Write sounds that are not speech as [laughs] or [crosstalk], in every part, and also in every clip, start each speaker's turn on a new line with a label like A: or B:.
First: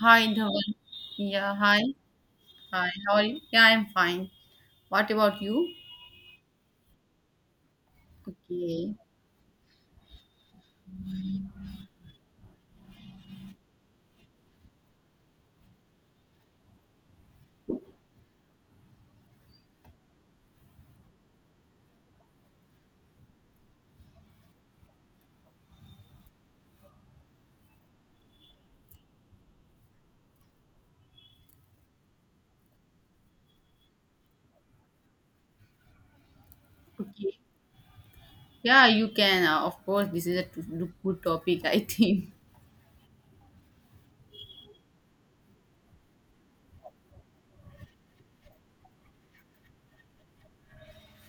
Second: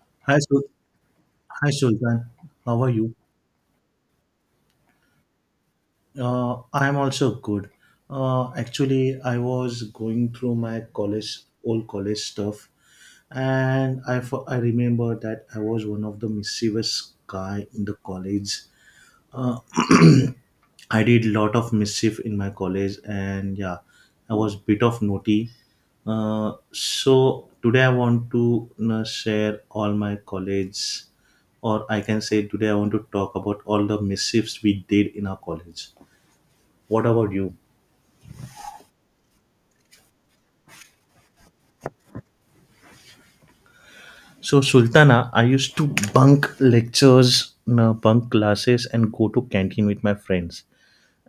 A: Hi,
B: Hi,
A: Dhawan. Yeah,
B: Hi
A: hi.
B: Sultan. How
A: Hi,
B: are
A: how
B: you?
A: are you? Yeah, I'm fine. What about you?
B: I am also good.
A: Okay.
B: Actually, I was going through my college, old college stuff, and I remember that I was one of the mischievous guy in the college. Uh, I did lot of mischief in my college, and yeah, I was bit of naughty. So today I want to share all my college, or I can say today I want to talk about all the mischiefs we did in our college. What about
A: Okay.
B: you?
A: Yeah, you can. Of course, this is a good topic, [laughs] I think.
B: So Sultana, I used to bunk lectures, bunk classes, and go to canteen with my friends,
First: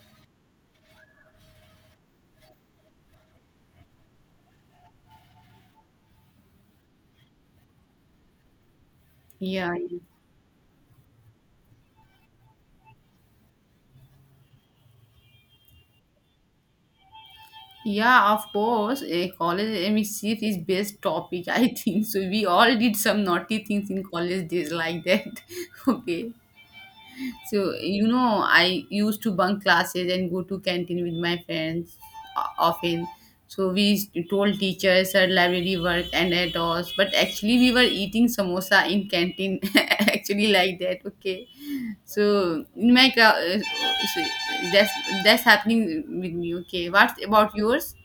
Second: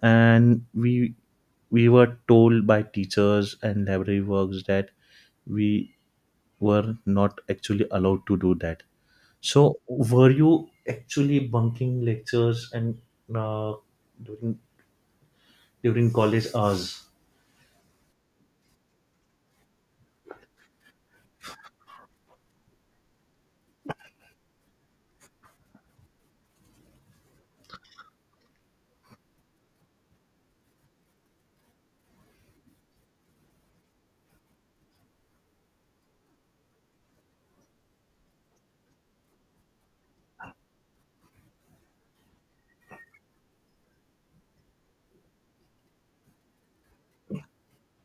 B: and we were told by teachers and library works that we were not actually allowed to do that.
A: Yeah.
B: So,
A: Yeah,
B: were you actually bunking lectures and uh, during college hours?
A: Yeah, of course. A college MSc is best topic, [laughs] I think. So we all did some naughty things in college days like that. [laughs] Okay. So, you know, I used to bunk classes and go to canteen with my friends often. So we told teachers our library work and at all. But actually we were eating samosa in canteen [laughs] actually like that. Okay. So in my so that's that's happening with me. Okay. What's about yours?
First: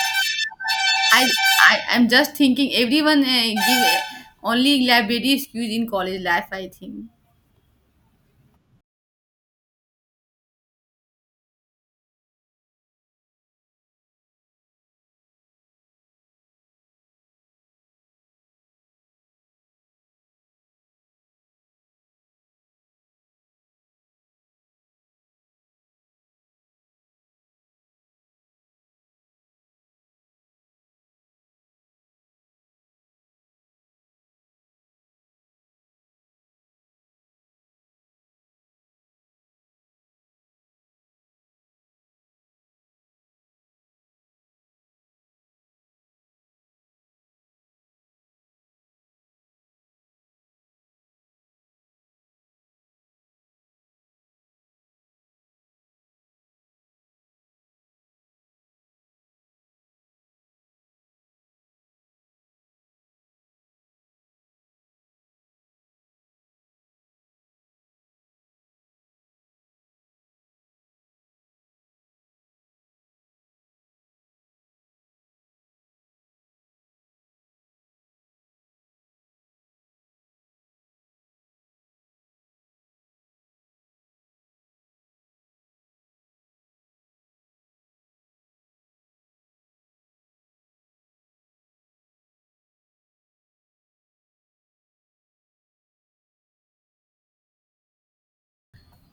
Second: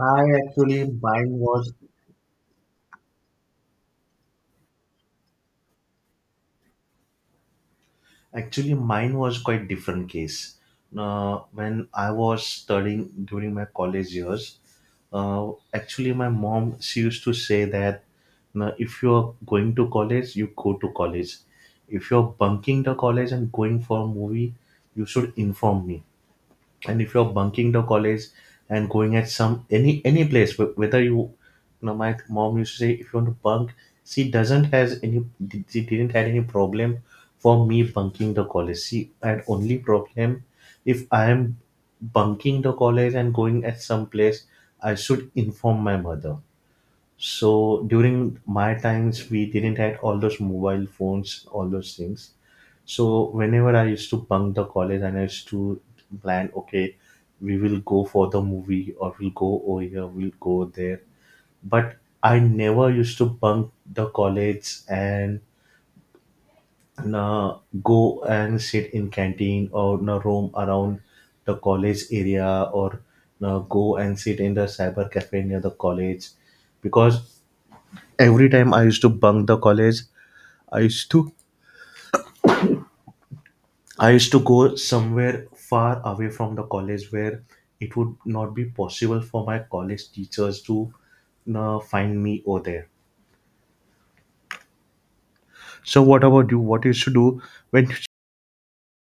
B: I actually
A: I
B: mine was
A: I am just thinking everyone give only library excuse in college life I think.
B: Actually mine was quite different case. When I was studying during my college years, actually my mom she used to say that now, if you're going to college, you go to college. If you're bunking the college and going for a movie, you should inform me. And if you're bunking the college and going at some any place whether you know my mom used to say if you want to bunk, she doesn't has any, she didn't had any problem for me bunking the college. She had only problem if I am bunking the college and going at some place, I should inform my mother. So during my times, we didn't had all those mobile phones, all those things. So whenever I used to bunk the college and I used to plan, okay, we will go for the movie or we'll go over here, we'll go there. But I never used to bunk the college and uh, go and sit in canteen or roam around the college area or go and sit in the cyber cafe near the college, because every time I used to bunk the college, i used to I used to go somewhere far away from the college where it would not be possible for my college teachers to find me over there. So what about you, what you used to do when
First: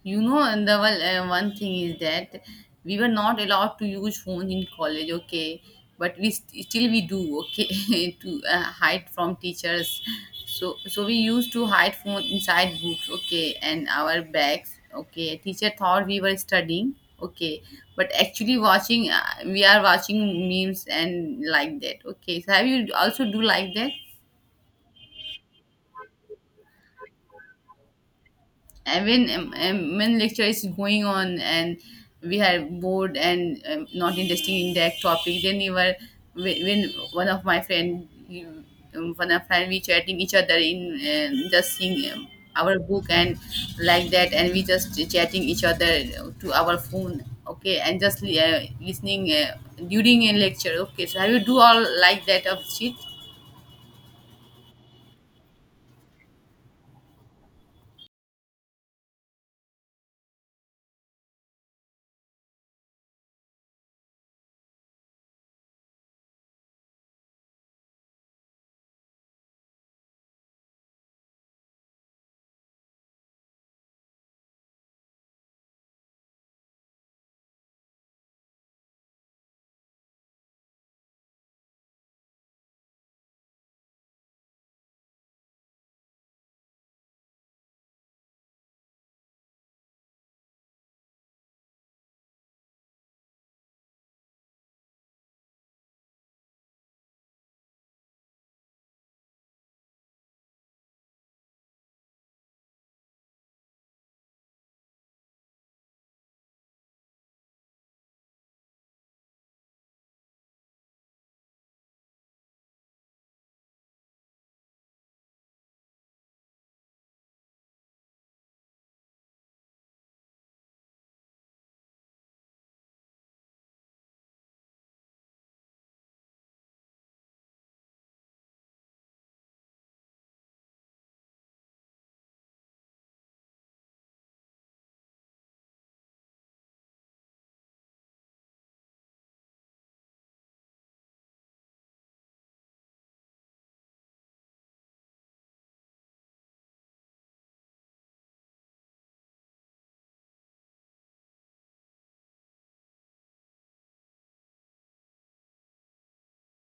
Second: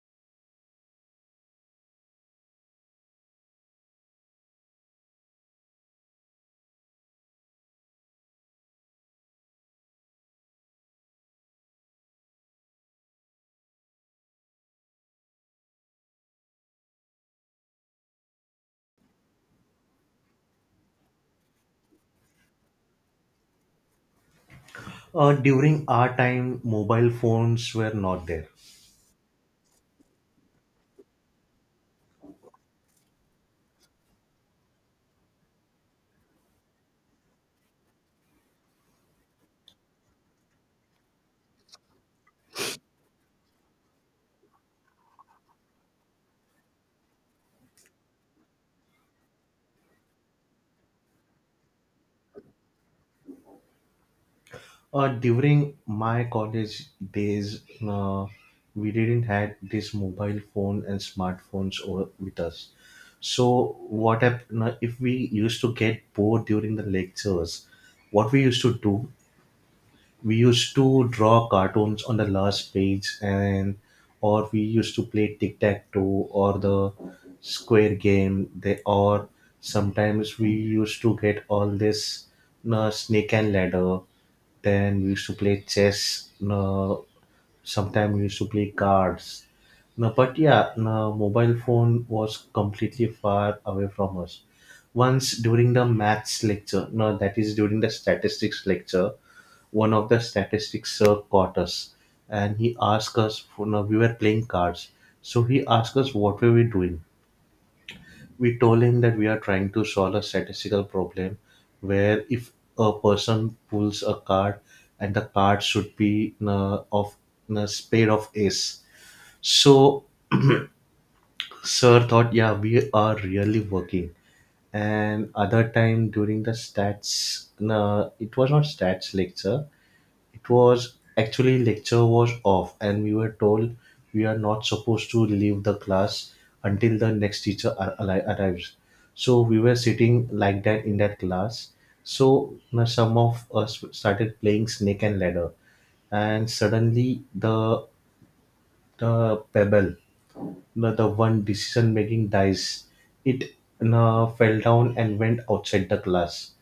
A: You know, and the well, one thing is that we were not allowed to use phones in college, okay? But we still we do, okay, [laughs] to hide from teachers. So we used to hide phone inside books, okay, and our bags, okay. Teacher thought we were studying, okay, but actually watching. We are watching memes and like that, okay. So have you also do like that?
B: during our time mobile phones were not there?
A: And when lecture is going on and we are bored and not interesting in that topic, then you were when one of my one of friend we chatting each other in just seeing our book and like that, and we just chatting each other to our phone, okay, and just listening during a lecture, okay, so have you do all like that of shit.
B: During my college days, uh, we didn't had this mobile phone and smartphones or with us. So what happened if we used to get bored during the lectures? What we used to do, we used to draw cartoons on the last page, and or we used to play tic tac toe or the square game. They or sometimes we used to get all this snake and ladder, then we used to play chess. No, sometimes we used to play cards. No, but yeah, no, mobile phone was completely far away from us. Once during the maths lecture, no, that is during the statistics lecture, one of the statistics sir caught us, and he asked us. For, no, we were playing cards, so he asked us what were we doing. We told him that we are trying to solve a statistical problem where if a person pulls a card, and the card should be of a spade of ace. So sir thought yeah we are really working. And other time during the stats, it was not stats lecture, it was actually lecture was off and we were told we are not supposed to leave the class until the next teacher arrives. So we were sitting like that in that class. So now some of us started playing snake and ladder, and suddenly the pebble, the one decision making dice, it fell down and went outside the class.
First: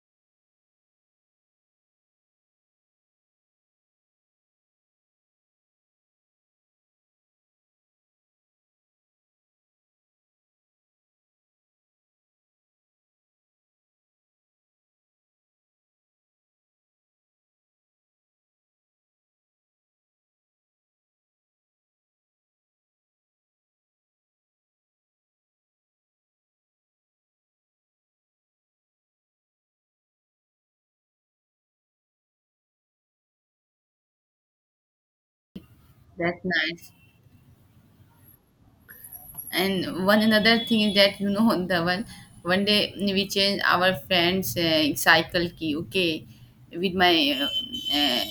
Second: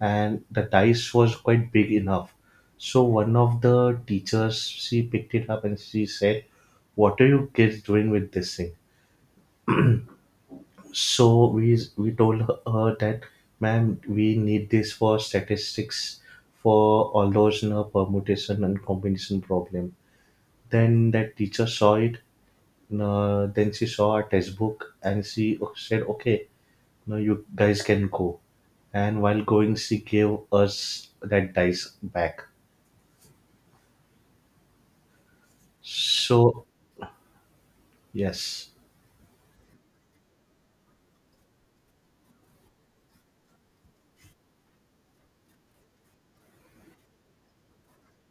B: And the dice was quite big enough, so one of the teachers she picked it up and she said, what are you kids doing with this thing? So we told her that ma'am we need this for statistics, for all those permutation and combination problem. Then that teacher saw it, then she saw a textbook and she said, "Okay, now you guys can go." And while going, she gave us that dice back.
A: That's
B: So
A: nice.
B: yes,
A: And one another thing is that, you know, [laughs] the one day we change our friend's cycle key. Okay, with my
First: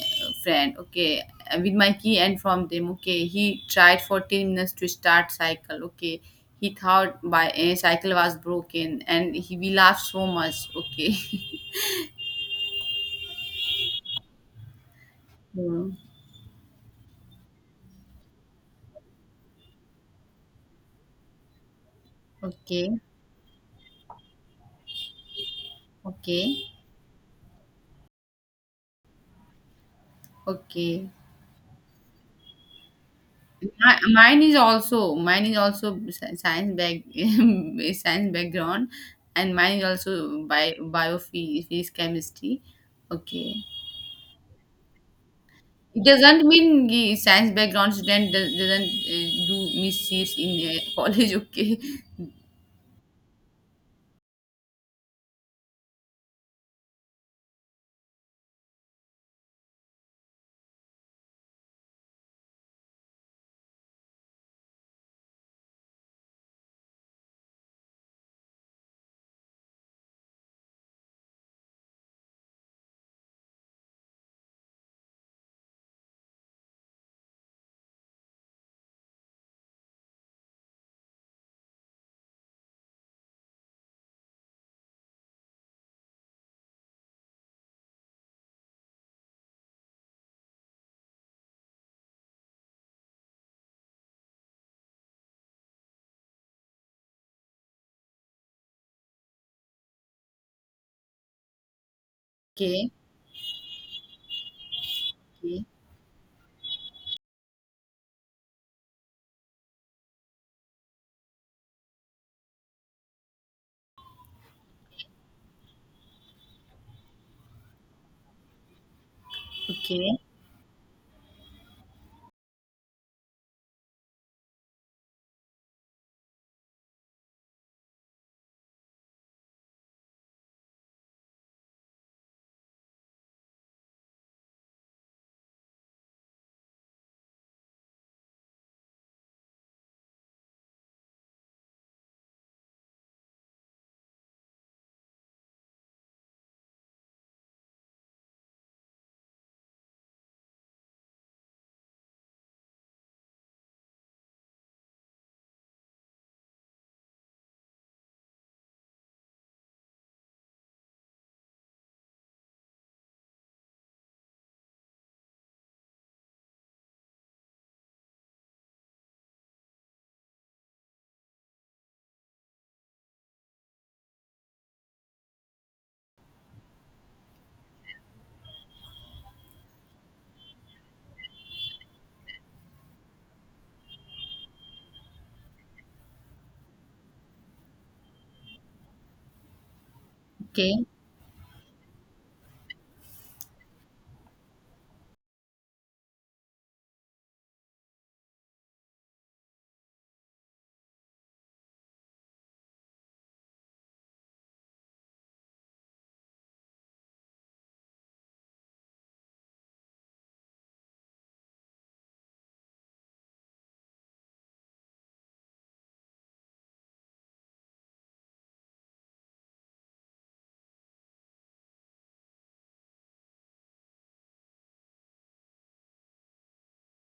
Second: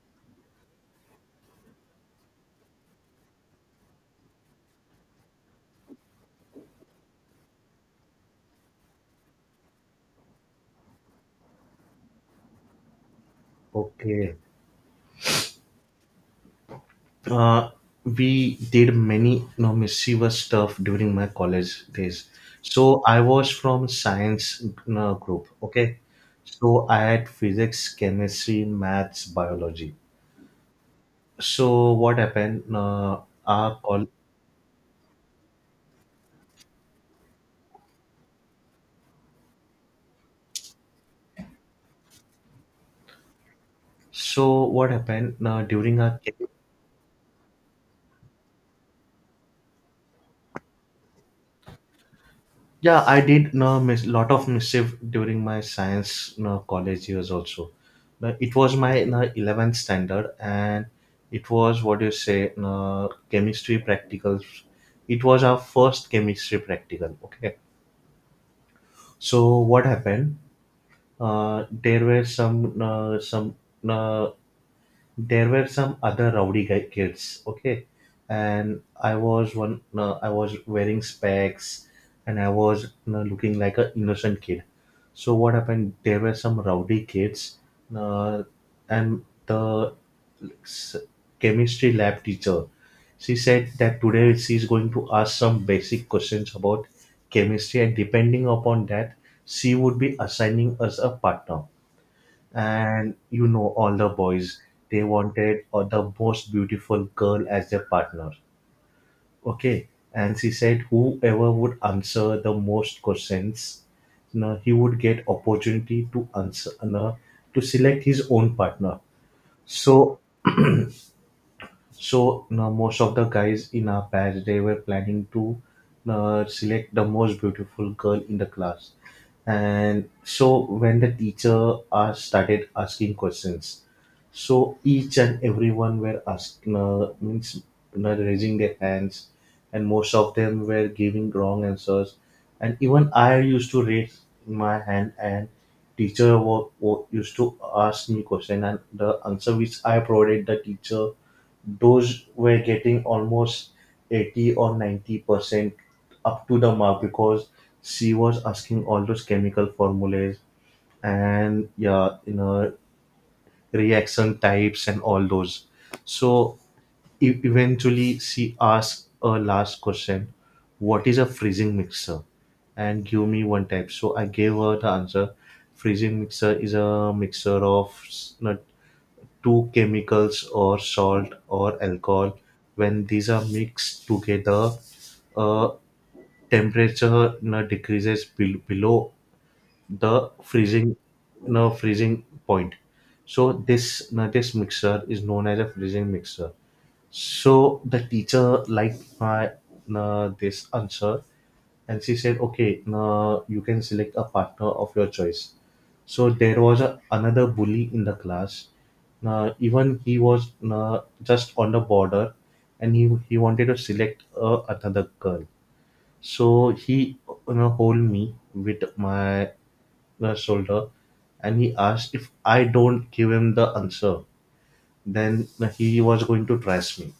A: friend. Okay, with my key and from them. Okay, he tried 14 minutes to start cycle. Okay, he thought by a cycle was broken, and he we laughed so much. Okay. [laughs]
B: okay.
A: Hmm.
B: Uh, we did many mischievous stuff during my college days.
A: Okay.
B: So I was from science group. Okay,
A: Okay.
B: so I had physics, chemistry, maths, biology.
A: Okay.
B: So what happened? Our col-.
A: Mine is also science back, [laughs] science background, and mine is also bio biophysics chemistry. Okay,
B: So what happened during
A: it
B: our,
A: doesn't mean the science background student does, doesn't do mischiefs in [laughs] college. Okay,
B: yeah I did miss lot of mischief during my science college years also. But it was my 11th standard, and it was what do you say chemistry practicals. It was our first chemistry practical. Okay. So what happened? Uh, there were some uh, some uh, there were some other rowdy guy kids, okay? And I was one, no, I was wearing specs, and I was looking like an innocent kid. So what happened? There were some rowdy kids, uh, and the s- chemistry lab teacher, she said that today she's going to ask some basic questions about chemistry, and depending upon that, she would be assigning us a partner.
A: okay,
B: And all the boys, they wanted the most beautiful girl as their partner, okay. And she said whoever would answer the most questions, he would get opportunity to answer, to select his own partner.
A: okay, okay,
B: So so now most of the guys in our batch, they were planning to select the most beautiful girl in the class. And so when the teacher started asking questions, so each and everyone were asking, means raising their hands, and most of them were giving wrong answers. And even I used to raise my hand, and teacher used to ask me question, and the answer which I provided the teacher, those were getting almost 80 or 90% up to the mark, because she was asking all those chemical formulas, and yeah reaction types and all those. So eventually she asked a last question, what is a freezing mixer, and give me one type. So I gave her the answer, freezing mixer is a mixer of two chemicals or salt or alcohol, when these are mixed together, uh, temperature decreases below the
A: okay.
B: freezing freezing point. So this mixture is known as a freezing mixture. So the teacher liked my this answer, and she said, "Okay, you can select a partner of your choice." So there was another bully in the class. Even he was just on the border, and he wanted to select another girl. So he hold me with my shoulder, and he asked if I don't give him the answer, then he was going to trash me.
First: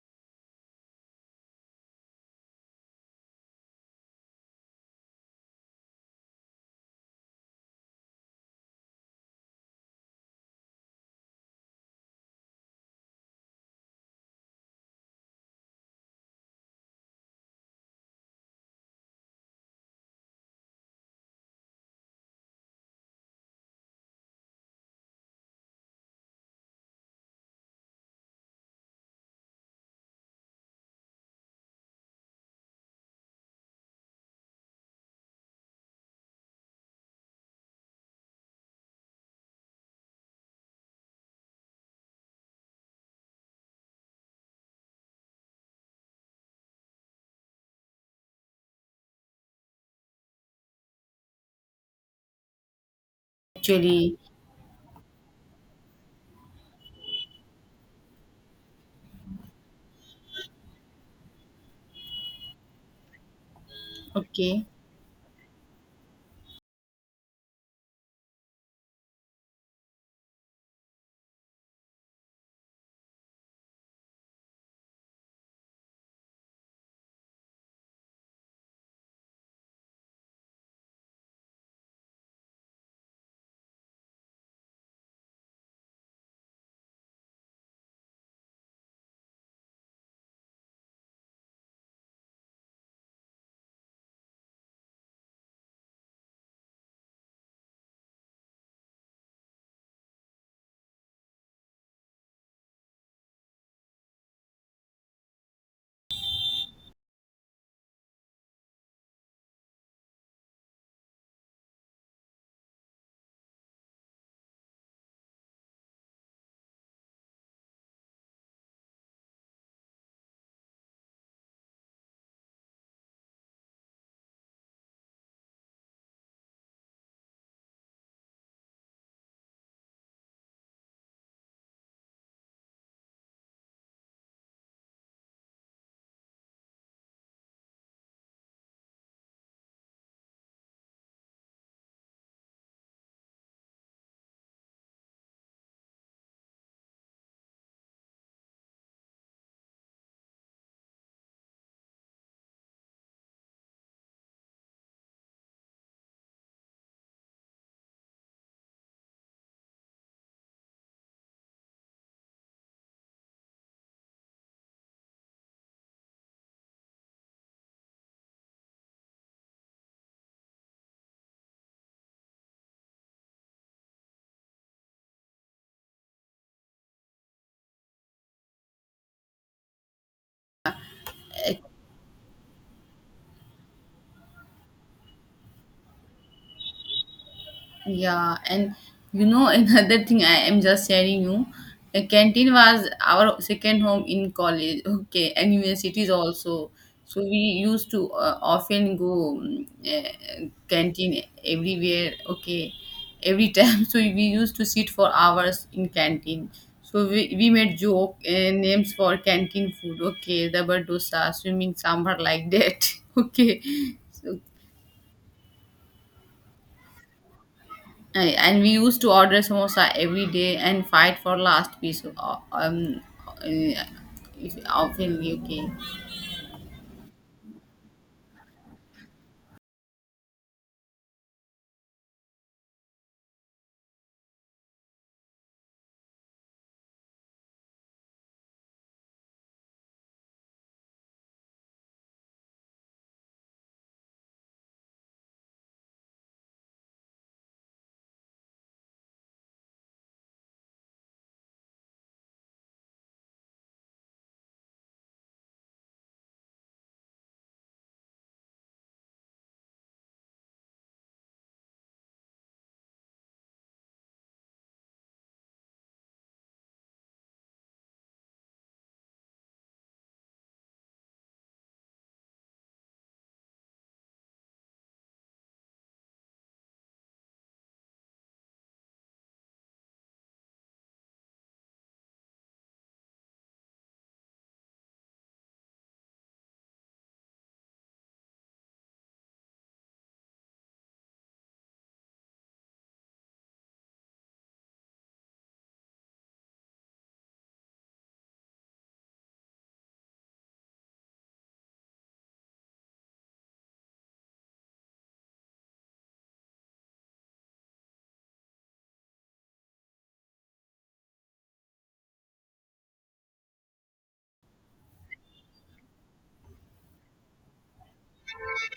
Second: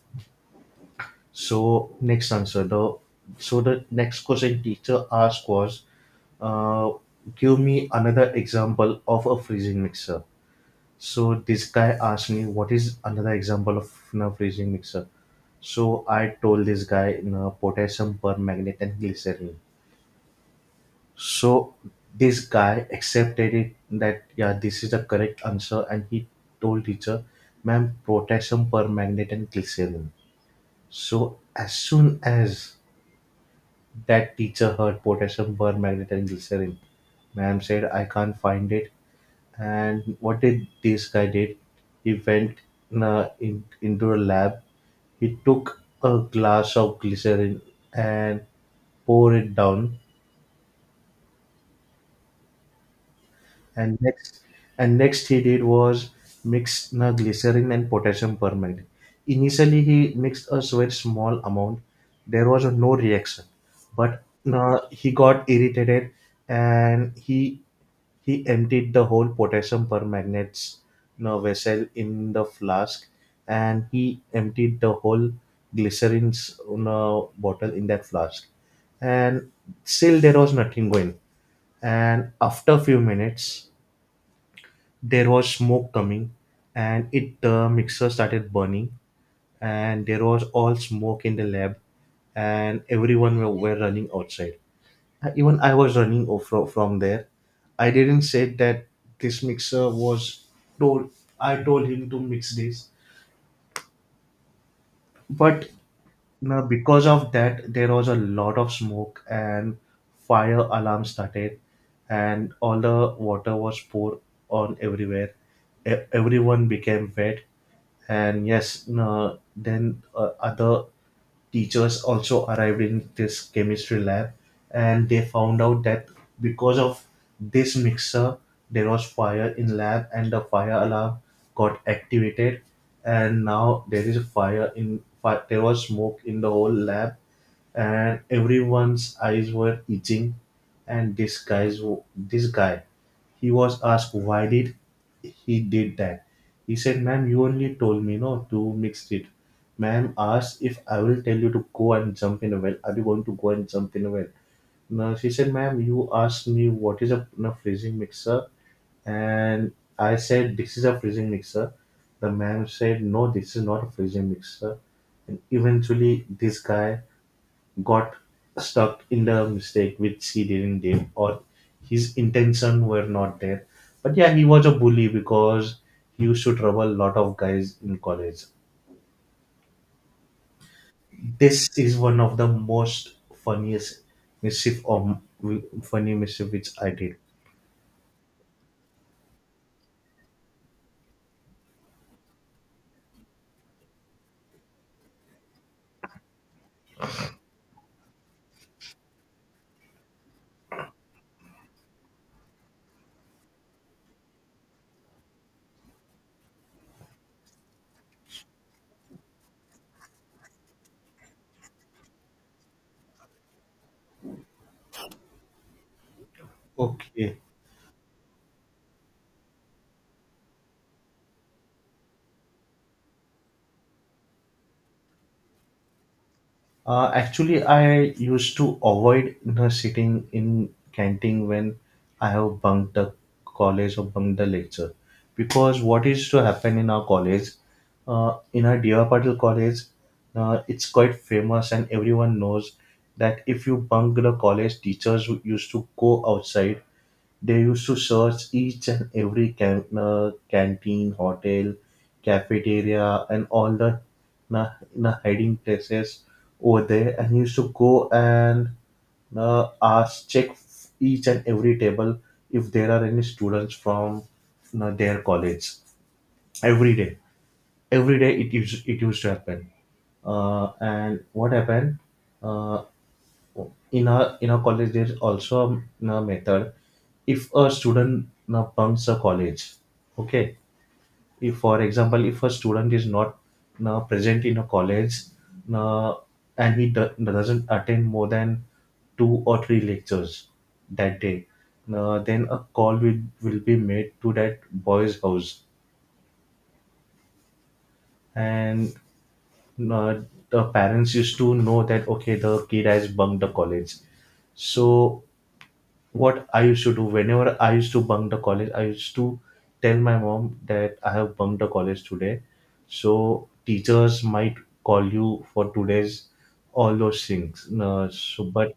B: So next answer the so the next question teacher asked was, uh, give me another example of a freezing mixer. So this guy asked me what is another example of a freezing mixer. So I told this guy potassium permanganate and glycerin. So this guy accepted it that yeah this is the correct answer, and he told teacher, ma'am potassium permanganate and glycerin. So as soon as that teacher heard potassium permanganate and glycerin, ma'am said, I can't find it. And what did this guy did? He went into a lab. He took a glass of glycerin and poured it down. and
A: Actually,
B: next and next he did was mix na glycerin and potassium permanganate. Initially he mixed a very small amount. There was no reaction, but
A: okay.
B: na he got irritated, and he emptied the whole potassium permanganate's na vessel in the flask, and he emptied the whole glycerin's na bottle in that flask, and still there was nothing going. And after a few minutes there was smoke coming, and it the mixer started burning, and there was all smoke in the lab, and everyone were running outside. Even I was running from there. I didn't say that this mixer was told I told him to mix this. But now, because of that, there was a lot of smoke and fire alarm started, and all the water was poured on everywhere. Everyone became wet, and yes, no, then other teachers also arrived in this chemistry lab, and they found out that because of this mixer there was fire in lab, and the fire alarm got activated. And now there is fire in fi- there was smoke in the whole lab, and everyone's eyes were itching. And this guy, he was asked why did he did that. He said, "Ma'am, you only told me no to mix it." Ma'am asked if I will tell you to go and jump in a well. Are you going to go and jump in a well? No, she said, "Ma'am, you asked me what is a freezing mixer, and I said this is a freezing mixer." The ma'am said, "No, this is not a freezing mixer." And eventually, this guy got stuck in the mistake which he didn't do or his intention were not there, but yeah, he was a bully because he used to trouble a lot of guys in college. This is one of the most funniest mischief or funny mischief which I did.
A: Yeah, and you know, [laughs] another thing I am just sharing you, a canteen was our second home in college. Okay, and universities also. So we used to often go canteen everywhere. Okay, every time. [laughs] So we used to sit for hours in canteen. So we made joke names for canteen food. Okay, rubber dosa, swimming sambar like that. [laughs] Okay, so,
B: Okay.
A: Ay, and we used to order samosa every day and fight for last piece of, um uh, if often, okay.
B: Actually, I used to avoid, you know, sitting in canteen when I have bunked the college or bunked the lecture, because what is to happen in our college, in our Dear Patil college, it's quite famous and everyone knows that if you bunk the college, teachers used to go outside. They used to search each and every canteen, hotel, cafeteria, and all the hiding places over there, and used to go and ask, check each and every table if there are any students from their college every day. Every day it used to happen. And what happened? Uh, in our college there's also a, you know, method if a student, you know, bunks a college, okay, if for example if a student is not, you know, present in a college, you know, and he doesn't attend more than two or three lectures that day. Now, then a call will be made to that boy's house, and uh, the parents used to know that okay the kid has bunked the college. So what I used to do whenever I used to bunk the college, I used to tell my mom that I have bunked the college today. So teachers might call you for today's all those things. So, but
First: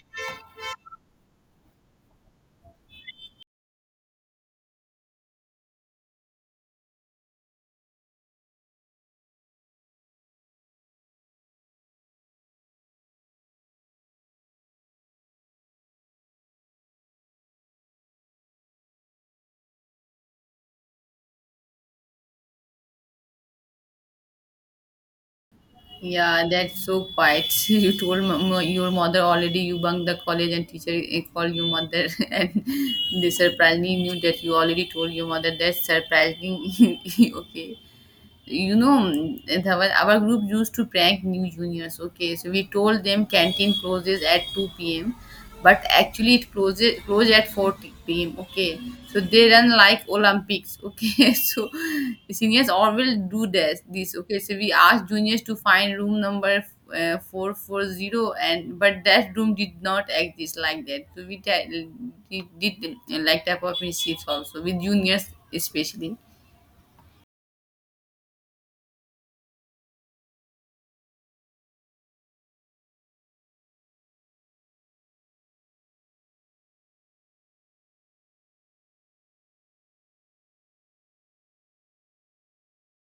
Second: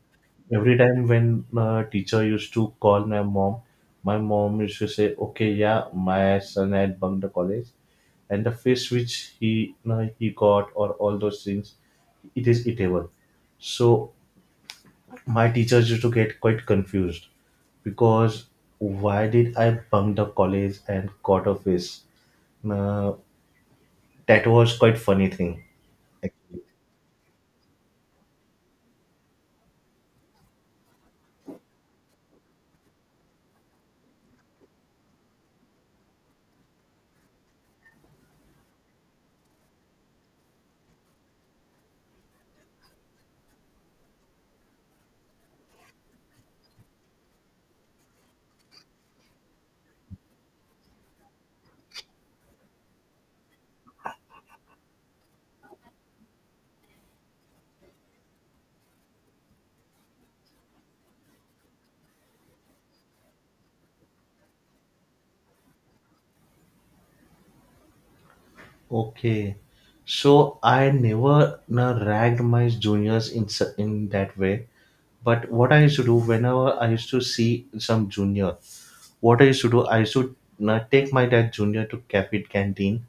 B: every time when teacher used to call my mom used to say, "Okay, yeah, my son had bunked the college," and the face which he got or all those things, it is eatable. So my teachers used to get quite confused because why did I bunk the college and got a face? Uh, that was quite funny thing.
A: Yeah,
B: Actually.
A: that's so quiet, [laughs] you told your mother already you bunked the college and teacher, eh, called your mother, [laughs] and they surprisingly knew that you already told your mother, that's surprising. [laughs] Okay, you know, our group used to prank new juniors, okay, so we told them canteen closes at 2 p.m but actually it closes closed at 4 p.m, okay, so they run like olympics, okay. [laughs] So seniors always do this, okay, so we asked juniors to find room number 440, and but that room did not exist like that, so we did, did like type of mischiefs also with juniors especially.
B: Okay, so I never ragged my juniors in in that way. But what I used to do whenever I used to see some junior, what I used to do, I used to take my that junior to cafe canteen,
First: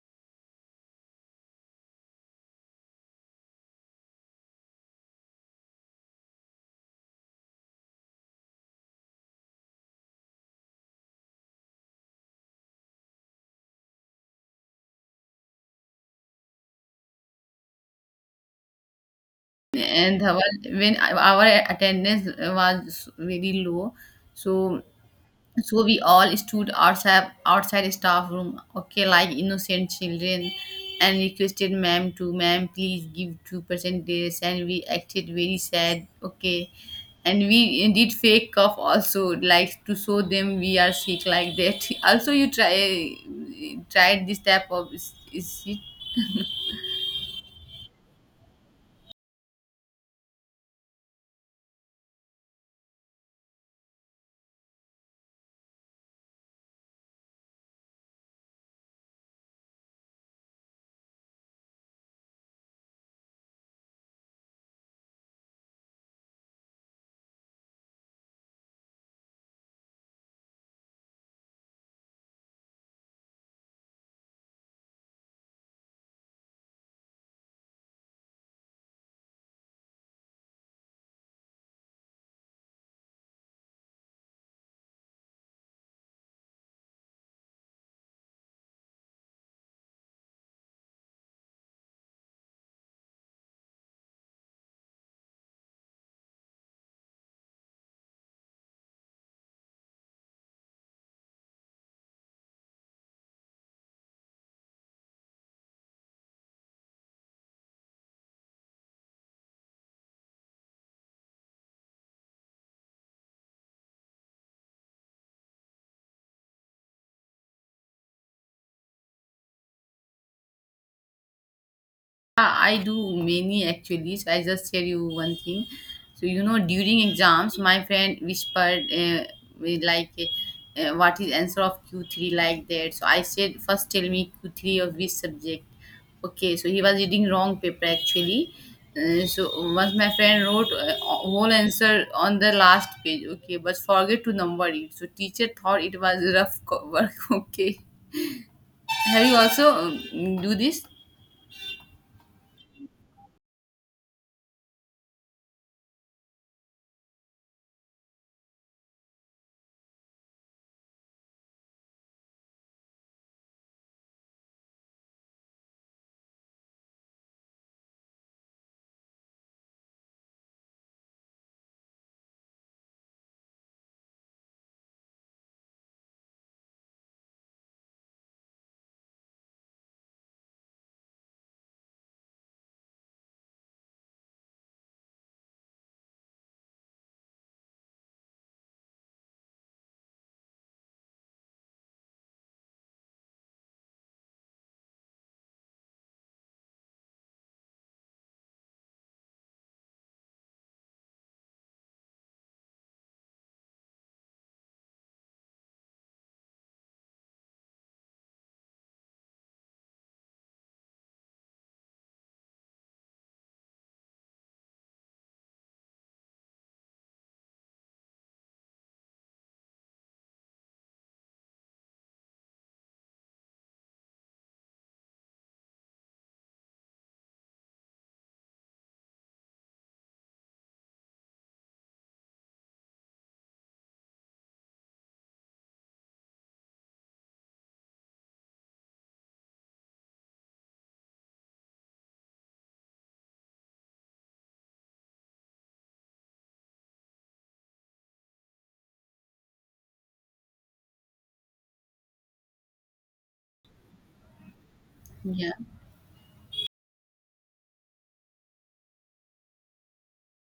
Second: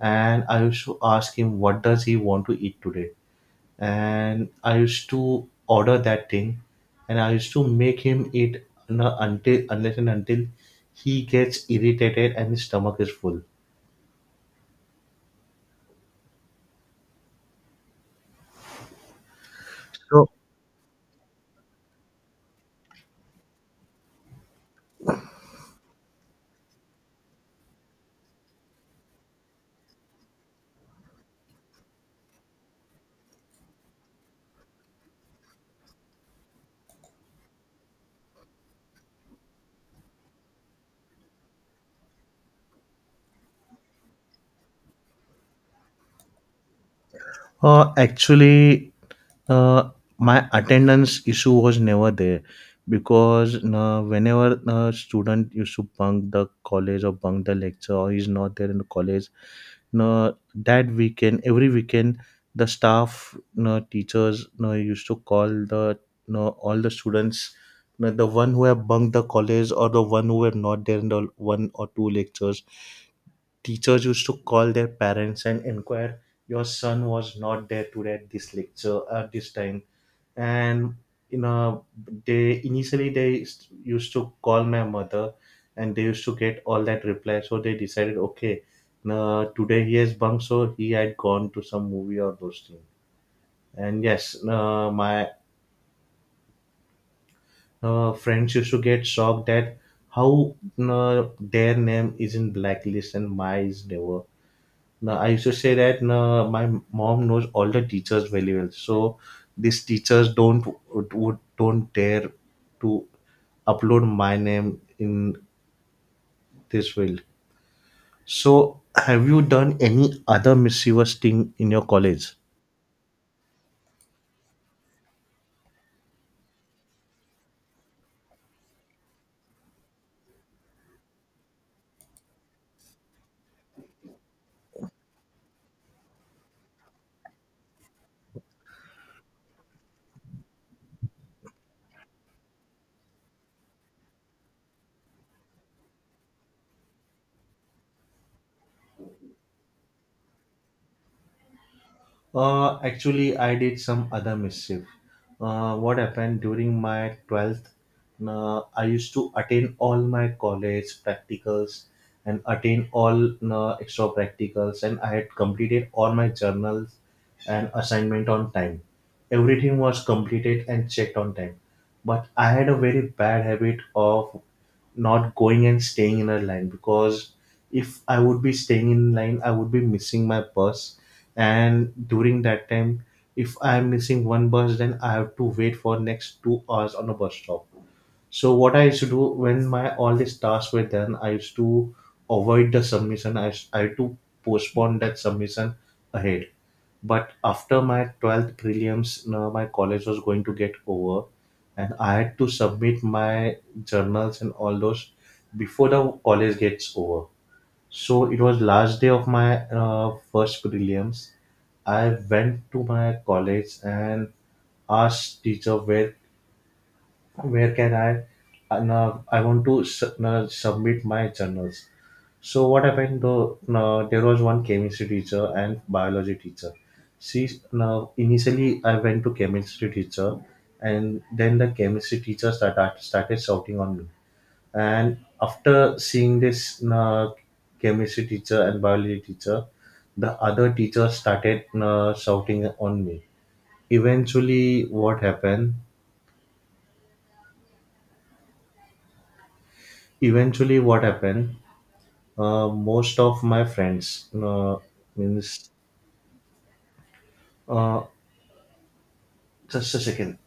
B: and I used to ask him what does he want to eat today, and I used to order that thing, and I used to make him eat until unless and until he gets irritated and his stomach is full.
A: And
B: So
A: our when our attendance was very low, so so we all stood outside staff room, okay, like innocent children, and requested ma'am to ma'am please give 2% this, and we acted very sad, okay, and we did fake cough also like to show them we are sick like that, [laughs] also you try tried this type of is.
B: Actually, uh, my attendance issue was never there because whenever a student used to bunk the college or bunk the lecture or he's not there in the college, no, that weekend, every weekend, the staff, no, teachers, no, used to call the, no, all the students, no, the one who have bunked the college or the one who were not there in the one or two lectures. Teachers used to call their parents and inquire, your son was not there today at this lecture at this time. And you know, they initially they used to call my mother, and they used to get all that reply. So they decided, okay, today he has bunked, so he had gone to some movie or those things. And yes, my friends used to get shocked that how their name is in blacklist and my is never. Now, I used to say that no, my mom knows all the teachers very well. So these teachers don't don't dare to upload my name in this field. So have you done any other mischievous thing in your college?
A: Yeah, I do many actually. So I just tell you one thing. So, you know, during exams, my friend whispered with like, "What is answer of Q three like that?" So I said, "First tell me Q three of which subject." Okay, so he was reading wrong paper actually. So once my friend wrote whole answer on the last page. Okay, but forget to number it. So teacher thought it was rough work. [laughs] Okay, have you also do this?
B: Actually, I did some other mischief. What happened during my 12th? I used to attend all my college practicals and attend all extra practicals, and I had completed all my journals and assignment on time. Everything was completed and checked on time, but I had a very bad habit of not going and staying in a line, because if I would be staying in line I would be missing my bus, and during that time if I am missing one bus then I have to wait for next 2 hours on a bus stop. So what I used to do when my all these tasks were done, I used to avoid the submission. I had to postpone that submission ahead. But after my 12th prelims, now my college was going to get over, and I had to submit my journals and all those before the college gets over. So it was last day of my first prelims. I went to my college and asked teacher where can I now I want to now submit my journals. So what happened though? Now there was one chemistry teacher and biology teacher. She, now initially I went to chemistry teacher, and then the chemistry teacher started shouting on me. And after seeing this, now chemistry teacher and biology teacher, the other teacher started now shouting on me. Eventually, what happened? Eventually, what happened? Most of my friends,
A: Yeah.
B: means uh, just a second.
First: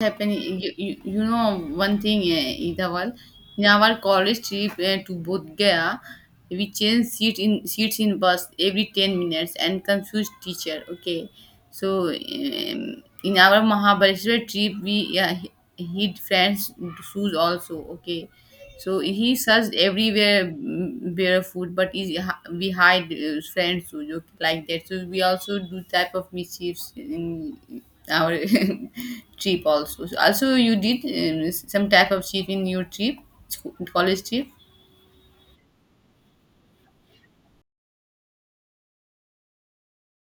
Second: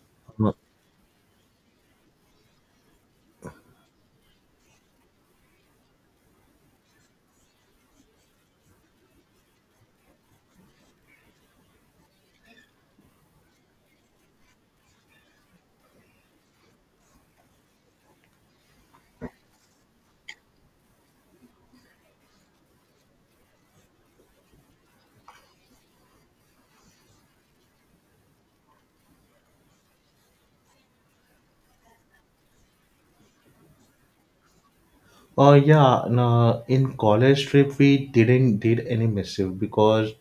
A: Happen
B: Uh,
A: you, you know one thing, eh, Idaval, in our college trip, eh, to Bodh Gaya, we changed seat in seats in bus every 10 minutes and confused teacher, okay, so in our Mahabaleshwar trip, we hid friends shoes also, okay. So he searched everywhere, mm, bare food, but he, we hide friends who look like that. So we also do type of mischiefs in our [laughs] trip also. So also you did some type of cheat in your trip, college trip.
B: Yeah, no, in college trip we didn't did any missive because,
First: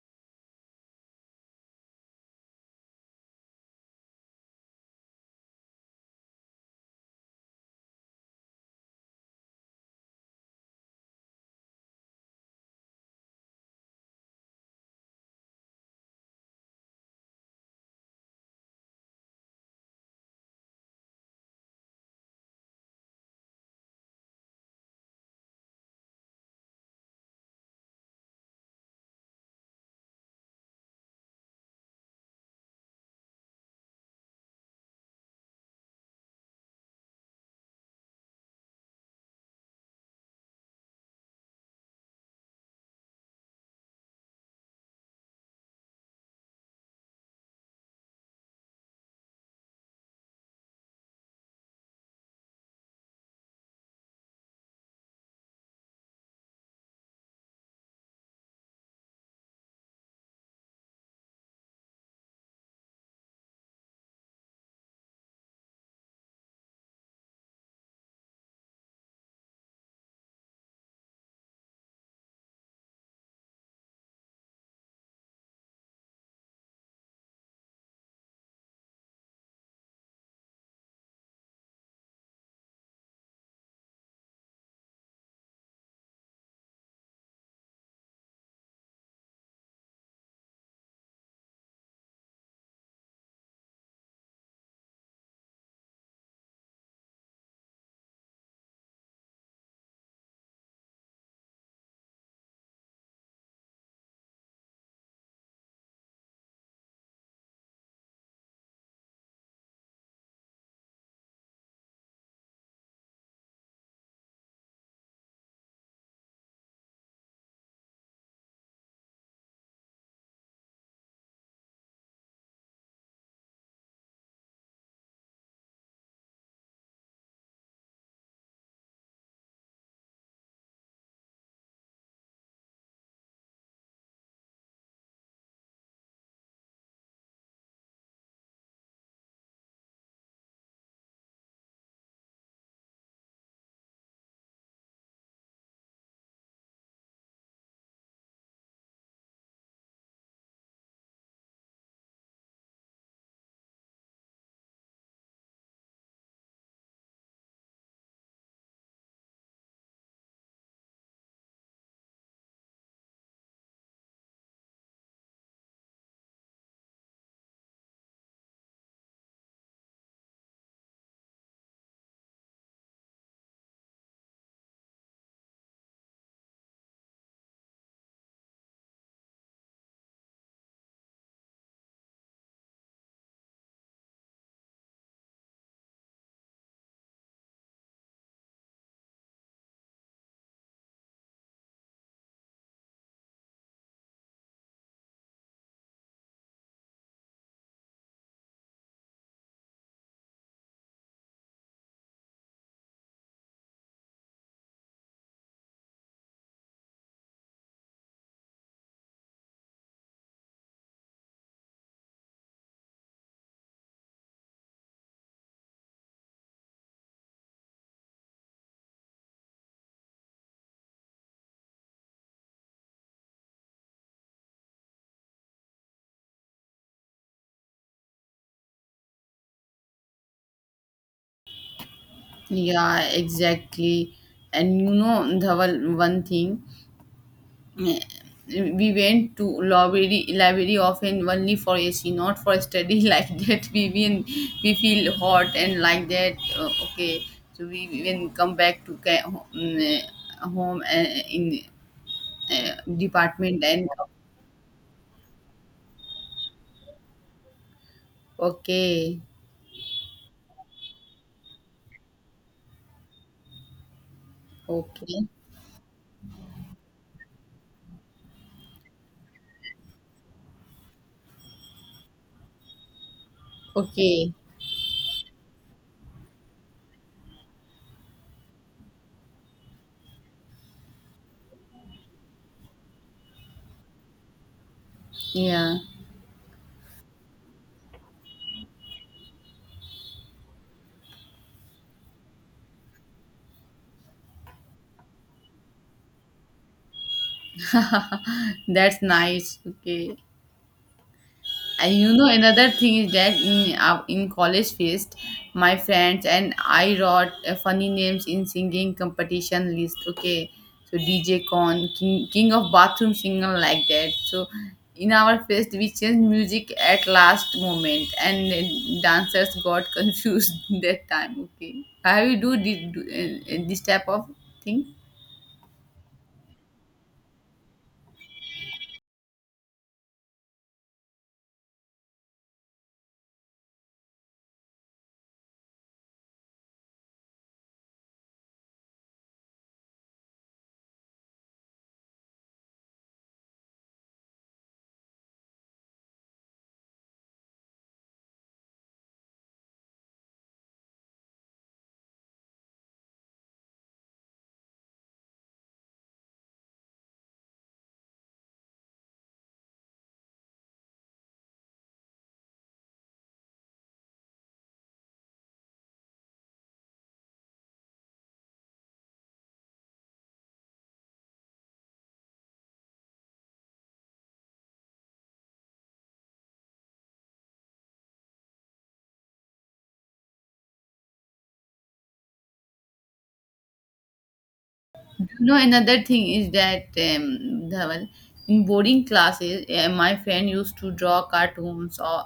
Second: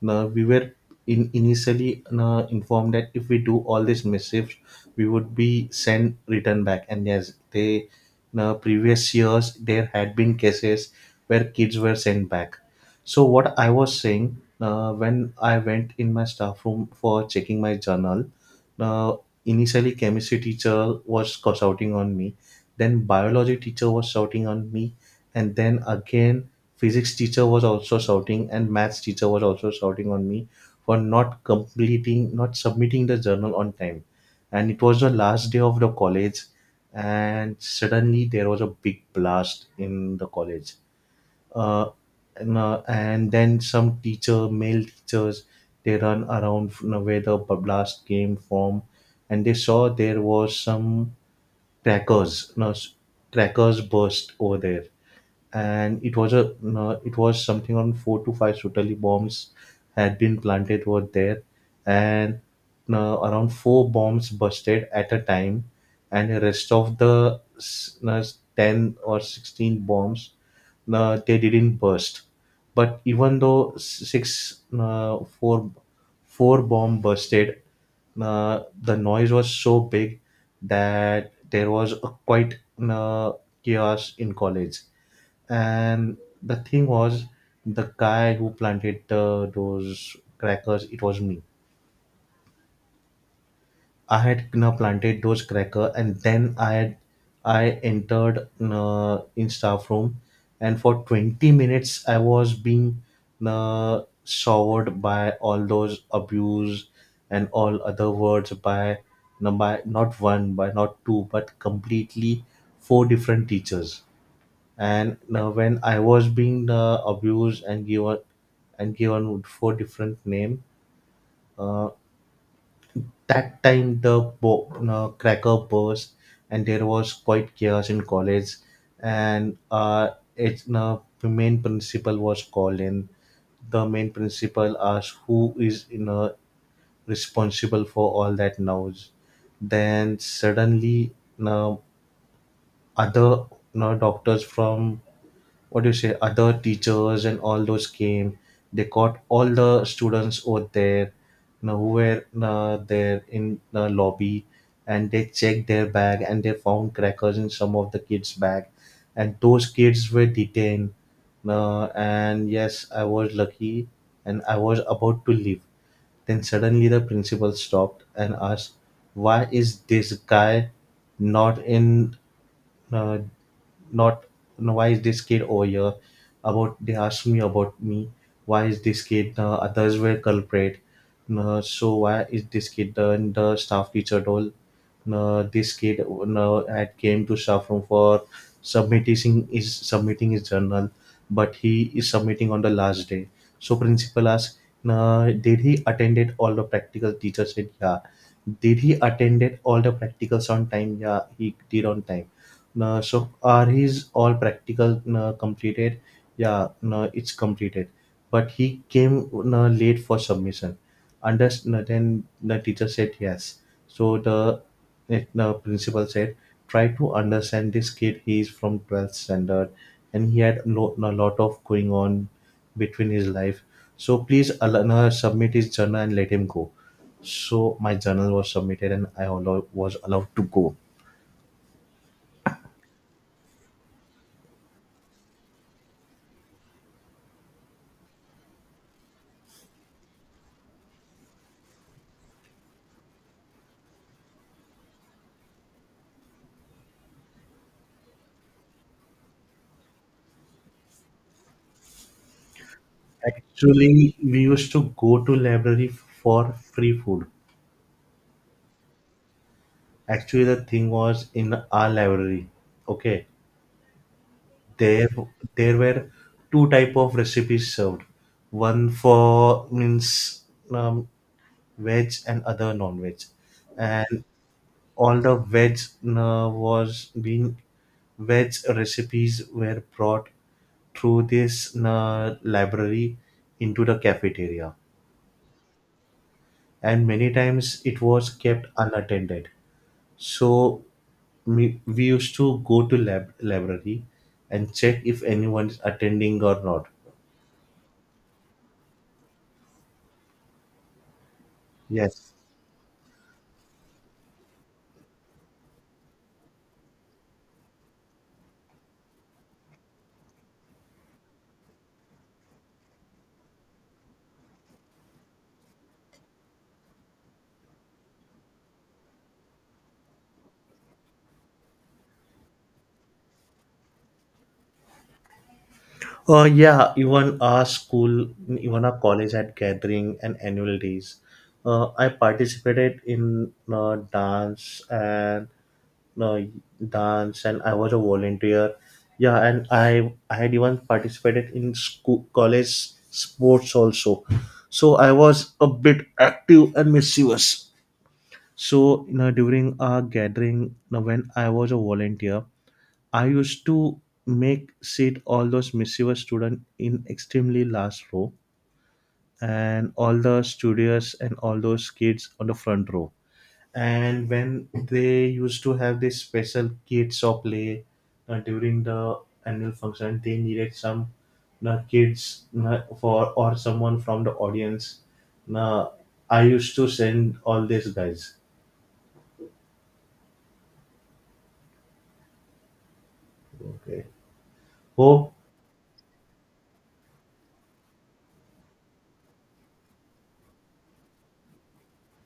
B: no, we were in initially no, informed that if we do all these missives, we would be sent return back. And yes, they, no, previous years there had been cases where kids were sent back. So what I was saying, when I went in my staff room for checking my journal, uh, initially chemistry teacher was shouting on me, then biology teacher was shouting on me, and then again physics teacher was also shouting and maths teacher was also shouting on me for not completing not submitting the journal on time, and it was the last day of the college. And suddenly there was a big blast in the college, uh, and then some teacher male teachers, they run around, you know, where the blast came from, and they saw there was some crackers, no, crackers burst over there, and it was a no, it was something on four to five Sotali bombs had been planted over there, and no, around four bombs busted at a time, and the rest of the no, 10 or 16 bombs no, they didn't burst. But even though six no, four bomb busted, the noise was so big that there was a quite chaos in college, and the thing was the guy who planted the, those crackers, it was me. I had you planted those cracker, and then I had I entered in staff room, and for 20 minutes I was being showered by all those abuse and all other words by, no, by not one by not two but completely four different teachers. And when I was being abused and given four different name, uh, that time the cracker burst, and there was quite chaos in college, and it's the main principal was called in. The main principal asked who is, you know, responsible for all that noise. Then suddenly, you know, other, you know, doctors from, what do you say, other teachers and all those came. They caught all the students over there, you know, who were there in the lobby, and they checked their bag and they found crackers in some of the kids bag, and those kids were detained. And yes, I was lucky, and I was about to leave. Then suddenly the principal stopped and asked, why is this guy not in, uh, not, you know, why is this kid over here, about they asked me about me, why is this kid, others were culprit, so why is this kid, the staff teacher told, no, this kid no had came to staff room for submitting is submitting his journal, but he is submitting on the last day. So principal asked, "No, did he attended all the practical?" Teacher said, "Yeah." Did he attended all the practicals on time? Yeah, he did on time. No, so are his all practical no completed? Yeah, no, it's completed. But he came no late for submission. Under no, then the teacher said yes. So the, it, the principal said, try to understand this kid. He is from 12th standard and he had a lot of going on between his life. So please allow, submit his journal and let him go. So my journal was submitted and I allow, was allowed to go.
A: Yeah, exactly. And you know, Dhawal, one thing. We went to library often only for AC, not for study, [laughs] like that. We been we feel hot and like that. Okay, so we even come back to home in department and
B: Actually, we used to go to library for free food.
A: okay,
B: Actually, the thing was in our library. Okay. There,
A: okay,
B: there were two type of recipes served, one for means um, veg and other non-veg, and
A: okay.
B: all the veg was being veg recipes were brought through this library into the cafeteria,
A: Yeah,
B: and many times it was kept unattended. So we used to go to lab library and check if anyone is attending or not.
A: that's nice. Okay. And you know,
B: Yes.
A: another thing is that in college fest, my friends and I wrote funny names in singing competition list. Okay, so DJ Con, King, King of Bathroom Singer, like that. So in our fest, we changed music at last moment, and dancers got [laughs] confused that time. Okay, how you do this type of thing?
B: Oh yeah, even our college had gathering and annual days. I participated in uh, dance, and I was a volunteer. Yeah, and I had even participated in school college sports also. So I was a bit active and mischievous. So, during our gathering, when I was a volunteer, I used to make sit all those mischievous students in extremely last row and all the studious and all those kids on the front row. And when they used to have this special kids or play during the annual function, they needed some kids for or someone from the audience. Uh, I used to send all these guys. Okay. Hope.
A: No, another thing is that Dhaval, in boarding classes, my friend used to draw cartoons or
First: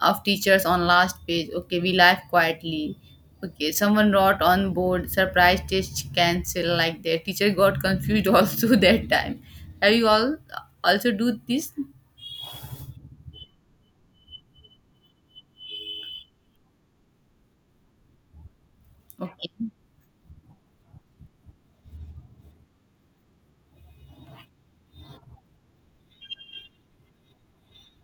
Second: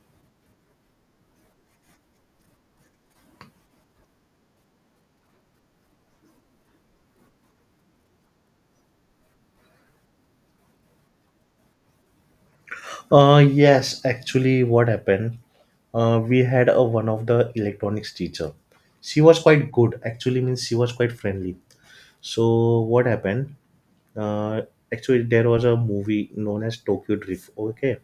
A: of teachers on last page. Okay, we laugh quietly. Okay, someone wrote on board surprise test cancel like that. Teacher got confused [laughs] also that time. Have you all also do this?
B: Yes, actually, what happened? We had a one of the electronics teacher. She was
A: Okay,
B: quite good. Actually, means she was quite friendly. So what happened? Uh, actually, there was a movie known as Tokyo Drift. Okay,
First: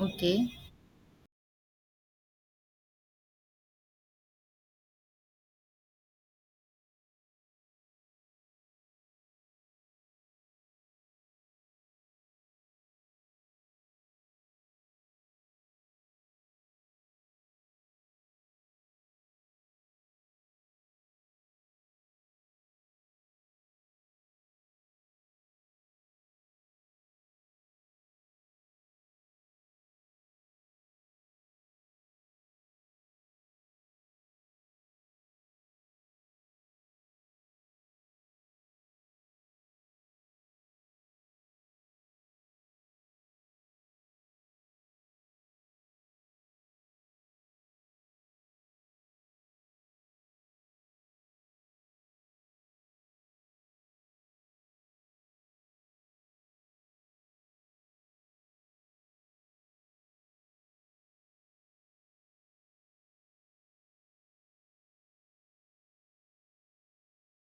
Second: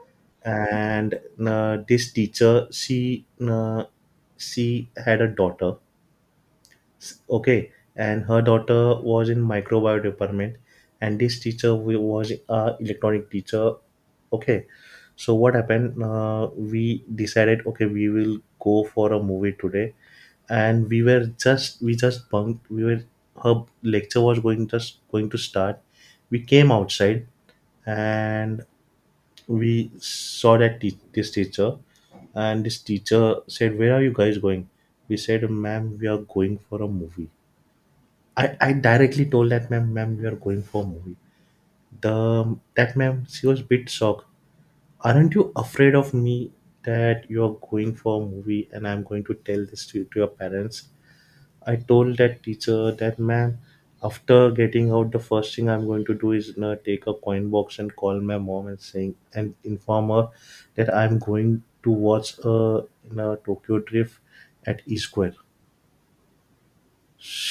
A: okay.
B: and this teacher, she had a daughter. Okay, and her daughter was in microbiology department, and this teacher was a electronic teacher. Okay, so what happened? We decided, okay, we will go for a movie today. And we just bunked. We were her lecture was going just going to start. We came outside, and we saw that this teacher, and this teacher said, where are you guys going? We said, ma'am, we are going for a movie. I directly told that ma'am, we are going for a movie. The that ma'am, she was bit shocked. Aren't you afraid of me that you are going for a movie and I'm going to tell this to your parents? I told that teacher that ma'am, after getting out, the first thing I'm going to do is, take a coin box and call my mom and saying and inform her that I'm going to watch a, Tokyo Drift at E Square.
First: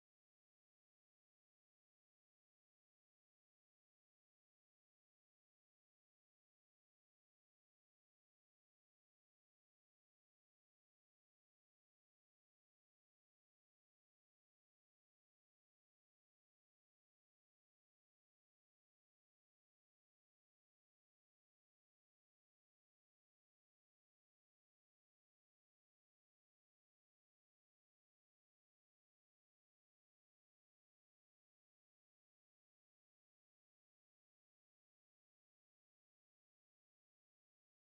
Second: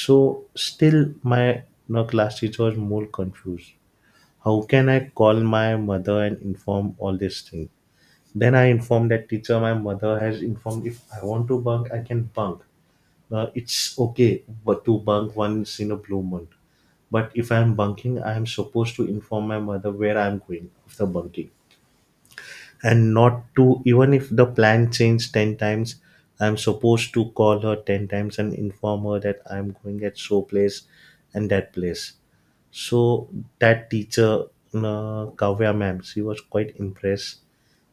B: So still my, class teacher was more confused. How can I call my mother and inform all this thing? Then I informed that teacher my mother has informed if I want to bunk, I can bunk. It's okay but to bunk once in a blue moon. But if I'm bunking, I am supposed to inform my mother where I'm going after bunking, and not to, even if the plan changed 10 times, I'm supposed to call her 10 times and inform her that I'm going at so place and that place. So that teacher, Kavya ma'am, she was quite impressed,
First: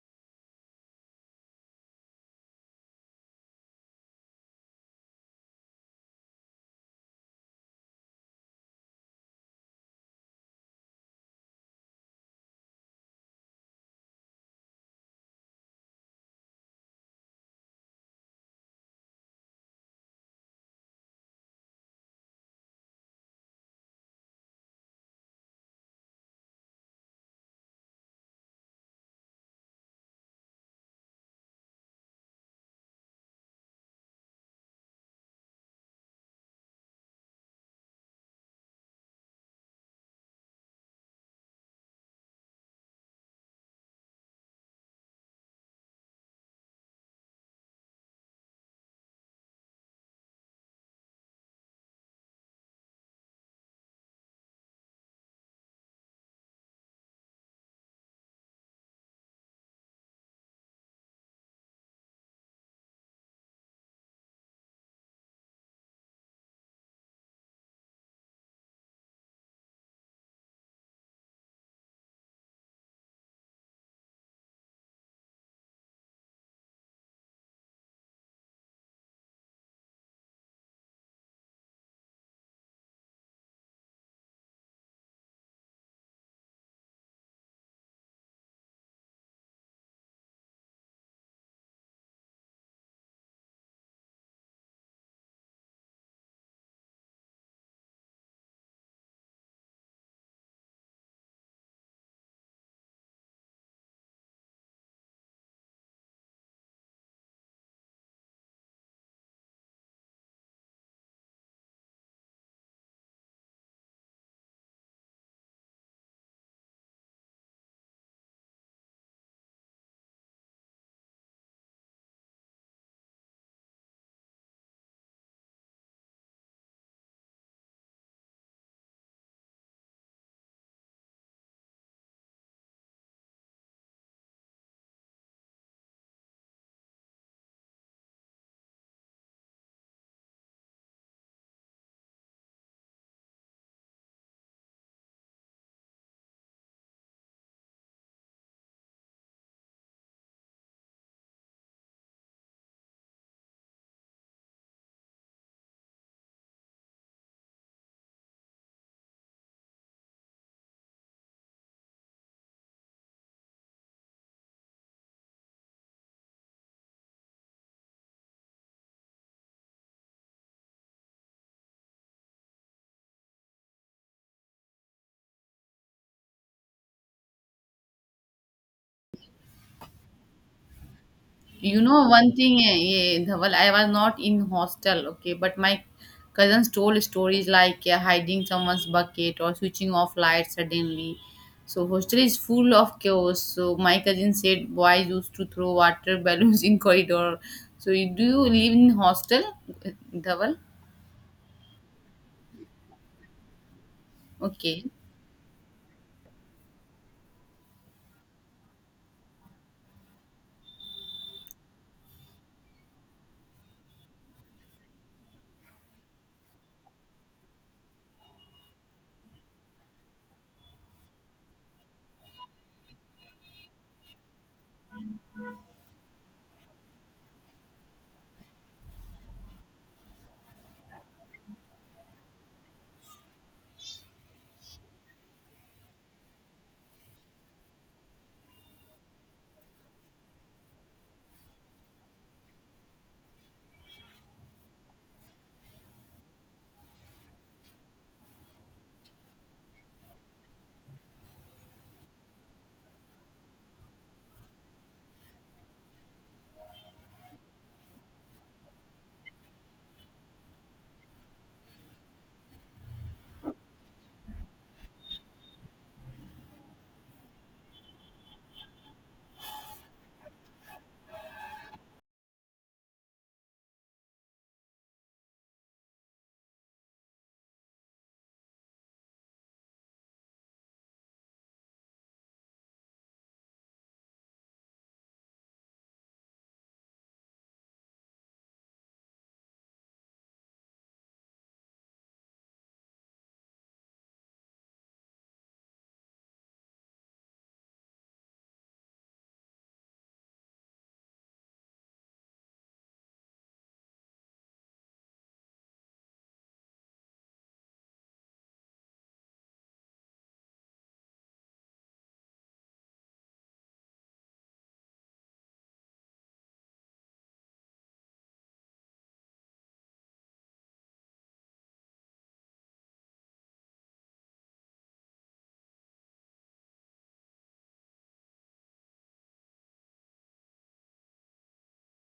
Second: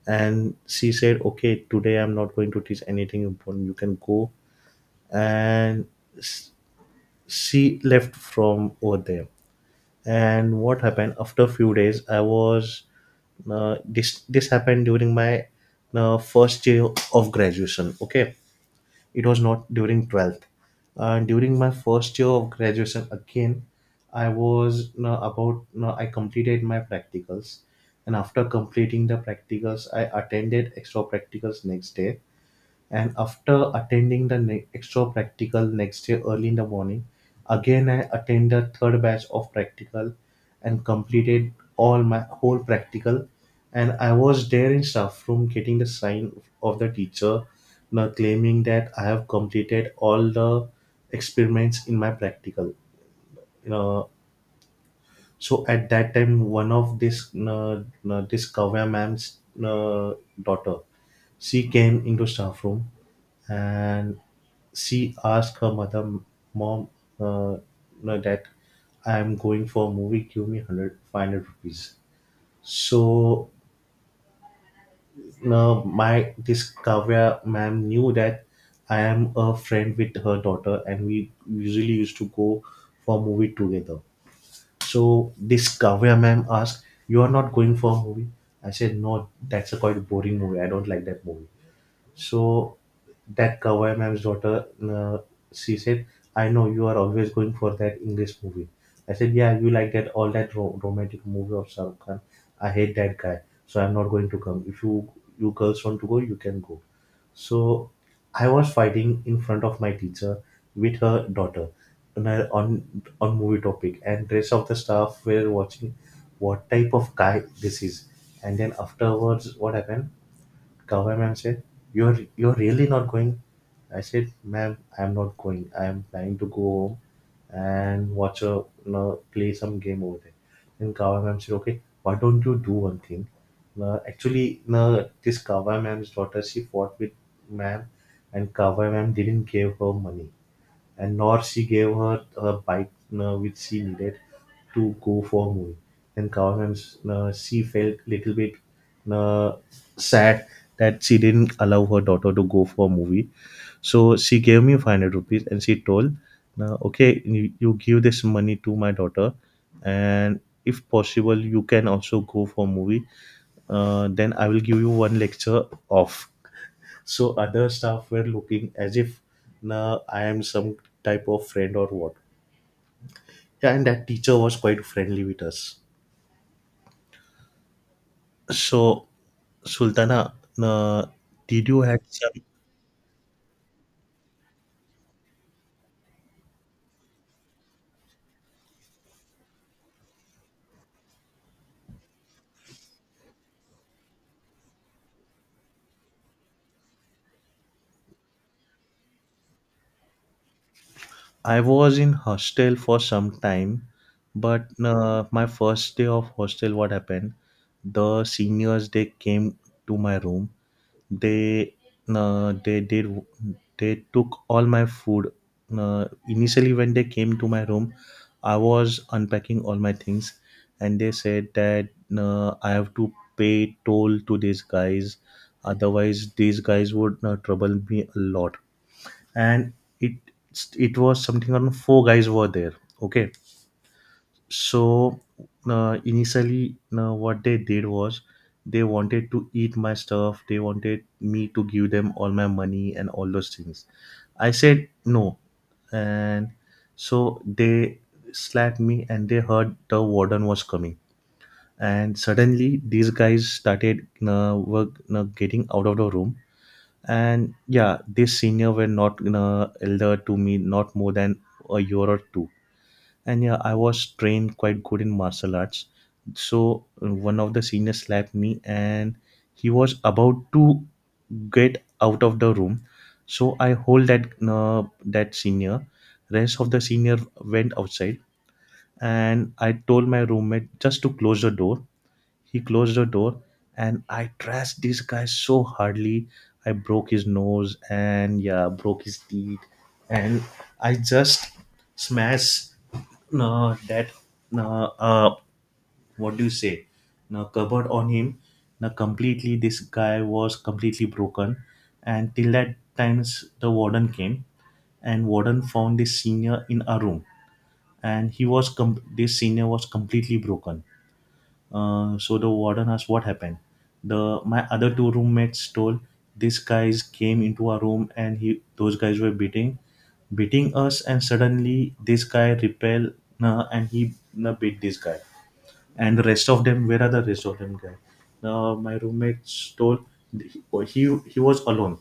B: and she said, okay, today I'm not going to teach anything important, you can go. And s- she left from over there. And what happened after few days? I was This happened during my first year of graduation. Okay, it was not during 12th. During my first year of graduation again, I was you about you I completed my practicals, and after completing the practicals, I attended extra practicals next day. And after attending the extra practical next day early in the morning, again I attended the third batch of practical and completed all my whole practical. And I was there in staff room getting the sign of the teacher, now claiming that I have completed all the experiments in my practical. You know, so at that time, one of this Kavya ma'am's daughter, she came into staff room and she asked her mother, mom, uh, no, that I am going for a movie. Give me 100, 500 rupees. So now my this Kavya ma'am knew that I am a friend with her daughter, and we usually used to go for movie together. So this Kavya ma'am asked, you are not going for a movie? I said, no, that's a quite boring movie. I don't like that movie. So that Kawai ma'am's daughter, she said, I know you are always going for that English movie. I said, yeah, you like that all that romantic movie of Shahrukh Khan. I hate that guy, so I'm not going to come. If you girls want to go, you can go. So I was fighting in front of my teacher with her daughter on movie topic, and rest of the staff were watching what type of guy this is. And then afterwards, what happened? Kavya ma'am said, you're really not going? I said, ma'am, I'm not going. I'm planning to go home and watch a, play some game over there. Then Kavya ma'am said, okay, why don't you do one thing? Actually, no, this Kavya ma'am's daughter she fought with ma'am, and Kavya ma'am didn't give her money and nor she gave her a bike which she needed to go for a movie. And Kavan, she felt little bit uh, sad that she didn't allow her daughter to go for a movie. So she gave me 500 rupees and she told, okay, you give this money to my daughter, and if possible, you can also go for a movie. Then I will give you one lecture off. So other staff were looking as if, nah, I am some type of friend or what. Yeah, and that teacher was quite friendly with us. So, Sultana, uh, did
A: You
B: you had
A: know
B: some?
A: one thing, Dhaval, I was not in hostel, okay, but my cousins told stories like, eh, hiding someone's bucket or switching off lights suddenly. So hostel is full of chaos. So my cousin said boys used to throw water [laughs] balloons in corridor. So you, do you live in hostel, eh, Dhaval?
B: I was in hostel for some time, but
A: Okay,
B: my first day of hostel, what happened? The seniors they came to my room, they uh, they did they took all my food. Initially when they came to my room, I was unpacking all my things, and they said that I have to pay toll to these guys, otherwise these guys would trouble me a lot. And it it was something around four guys were there. Okay, so initially, what they did was, they wanted to eat my stuff. They wanted me to give them all my money and all those things. I said no, and so they slapped me, and they heard the warden was coming. And suddenly, these guys started, were getting out of the room. And yeah, this senior were not elder to me, not more than a year or two. And yeah, I was trained quite good in martial arts, so one of the seniors slapped me and he was about to get out of the room. So I hold that, senior. Rest of the senior went outside, and I told my roommate just to close the door. He closed the door, and I trashed this guy so hardly. I broke his nose, and yeah, broke his teeth, and I just smashed, no, that, no, what do you say, no, cupboard on him. No, completely, this guy was completely broken. And till that times the warden came, and warden found this senior in a room, and he was, this senior was completely broken. So the warden asked what happened. The my other two roommates told, these guys came into our room and he those guys were beating us, and suddenly this guy repel, and he beat this guy, and the rest of them, where are the rest of them guy? My roommates told, he was alone.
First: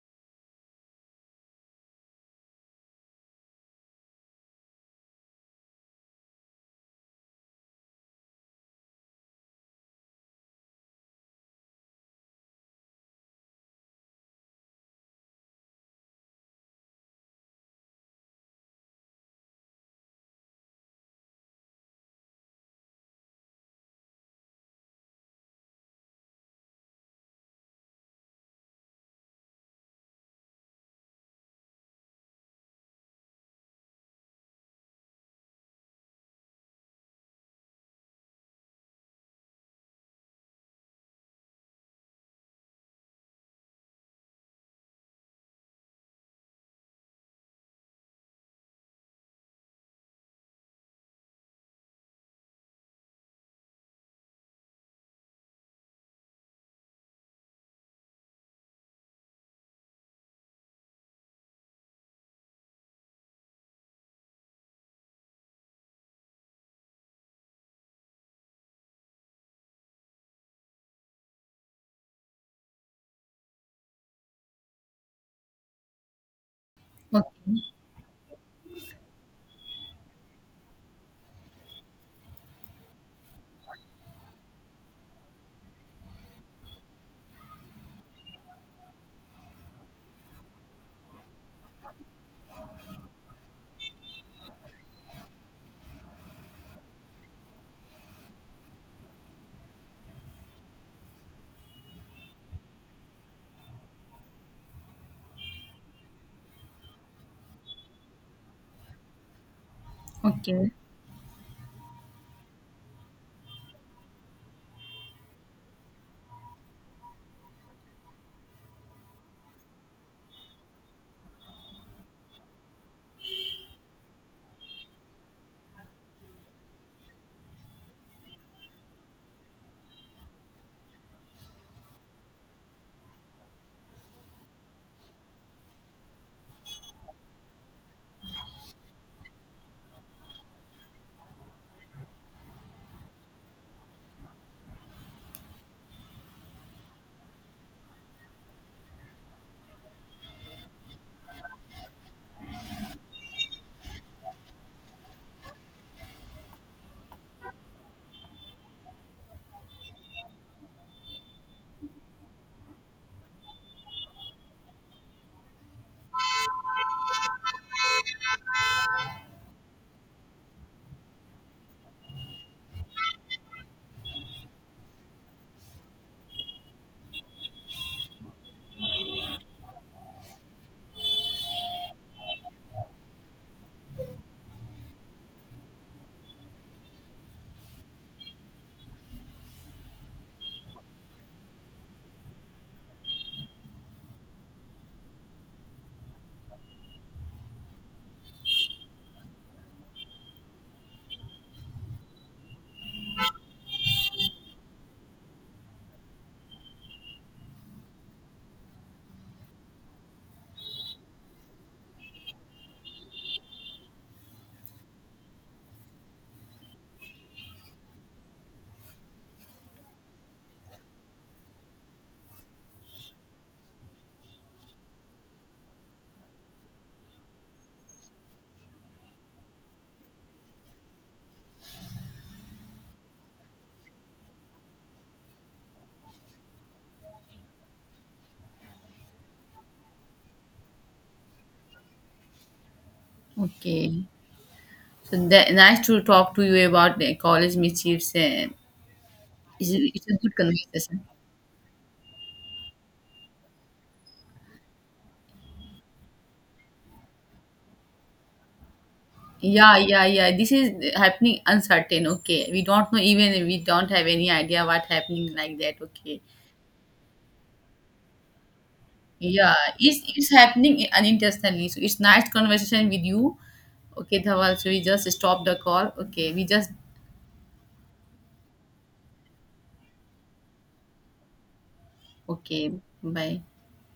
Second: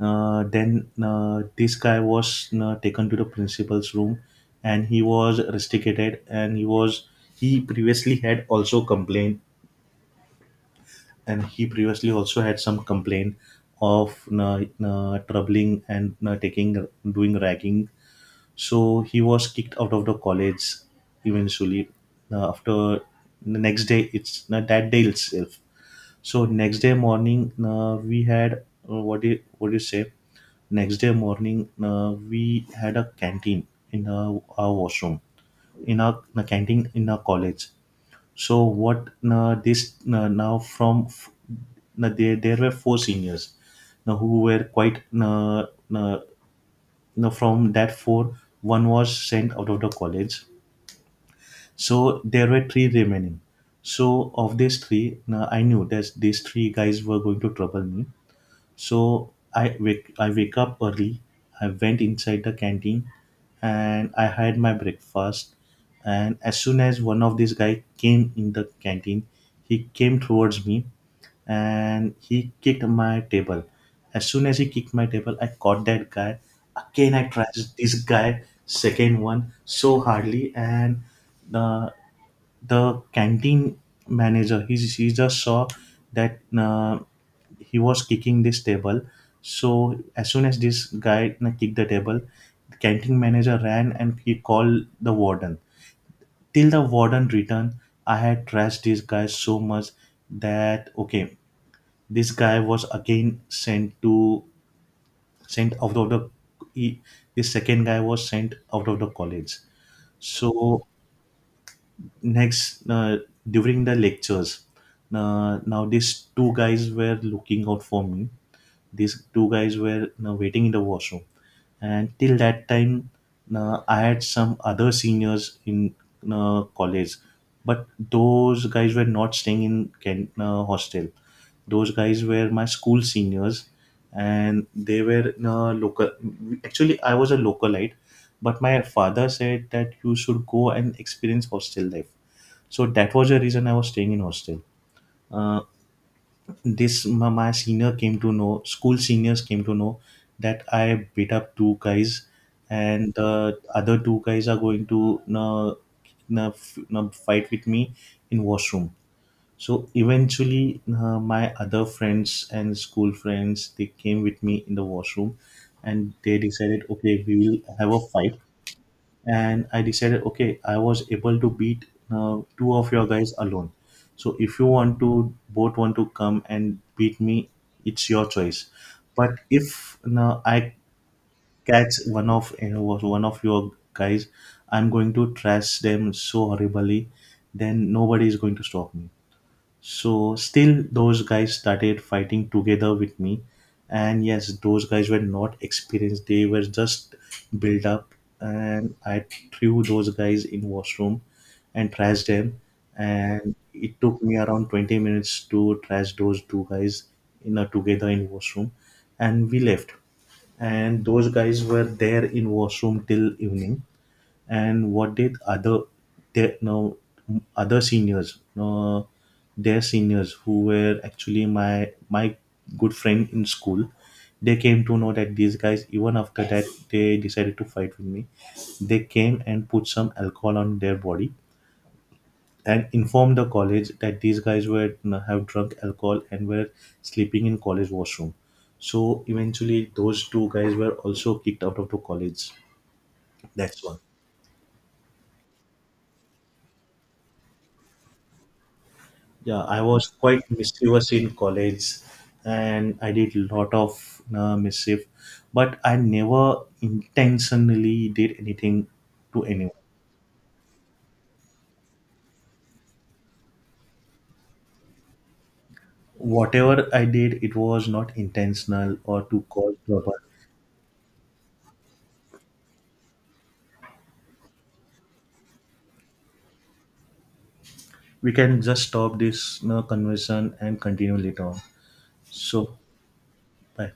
B: Then this guy was taken to the principal's room, and he was rusticated, and he previously had also complained, and he previously also had some complaint of troubling and taking doing ragging. So he was kicked out of the college eventually. After, the next day, it's that day itself. So next day morning, we had, what do you, say, next day morning, we had a canteen in our washroom, in a canteen in our college. So what, this, now from now there were four seniors, now, who were quite, uh, now from that four, one was sent out of the college. So there were three remaining. So of these three, now I knew that these three guys were going to trouble me, so I wake up early. I went inside the canteen and I had my breakfast. And as soon as one of these guy came in the canteen, he came towards me and he kicked my table. As soon as he kicked my table, I caught that guy. Again, I
A: okay,
B: trashed this guy, second one, so hardly, and uh, the canteen manager, he just saw that he was kicking this table. So as soon as this guy kicked the table, the canteen manager ran and he called the warden. Till the warden returned, I had trashed this guy so much that, okay, this guy was again, sent out of the he, this second guy was sent out of the college.
A: okay,
B: So, next, during the lectures, now these two guys were looking out for me. These two guys were you waiting in the washroom, and till that time, I had some other seniors in college, but those guys were not staying in Kent, hostel. Those guys were my school seniors, and they were local. Actually, I was a localite, but my father said that you should go and experience hostel life, so that was the reason I was staying in hostel. Uh, this my senior came to know, school seniors came to know, that I beat up two guys, and the other two guys are going to, fight with me in washroom. So eventually, my other friends and school friends they came with me in the washroom, and they decided, okay, we will have a fight. And I decided, okay, I was able to beat two of your guys alone. So if you want to, both want to come and beat me, it's your choice. But if now I catch one of your guys, I'm going to trash them so horribly, then nobody is going to stop me. So still those guys started fighting together with me. And yes, those guys were not experienced. They were just built up, and I threw those guys in washroom and trashed them. And it took me around 20 minutes to trash those two guys in a together in washroom, and we left. And those guys were there in washroom till evening. And what did other their, no, other seniors, no, their seniors, who were actually my good friend in school, they came to know that these guys even after that they decided to fight with me. They came and put some alcohol on their body and informed the college that these guys were have drunk alcohol and were sleeping in college washroom. So eventually those two guys were also kicked out of the college. That's one.
A: okay. So that, nice to talk to you about the college mischiefs, eh.
B: Yeah,
A: It's a,
B: I
A: it's
B: was
A: a good
B: quite
A: conversation.
B: mischievous in college, and I did a lot of mischief, but I never intentionally did anything to anyone.
A: Yeah, yeah, yeah. This is happening uncertain. Okay, we don't know, even we don't have any idea what happening like that. Okay,
B: Whatever I did, it was not intentional or to
A: yeah,
B: cause
A: it's
B: trouble.
A: it's happening unintentionally. So it's nice conversation with you. Okay, Dhawal. So we just stop the call. Okay, we just
B: We can just stop this conversation and continue later on.
A: okay.
B: So,
A: Bye.
B: bye.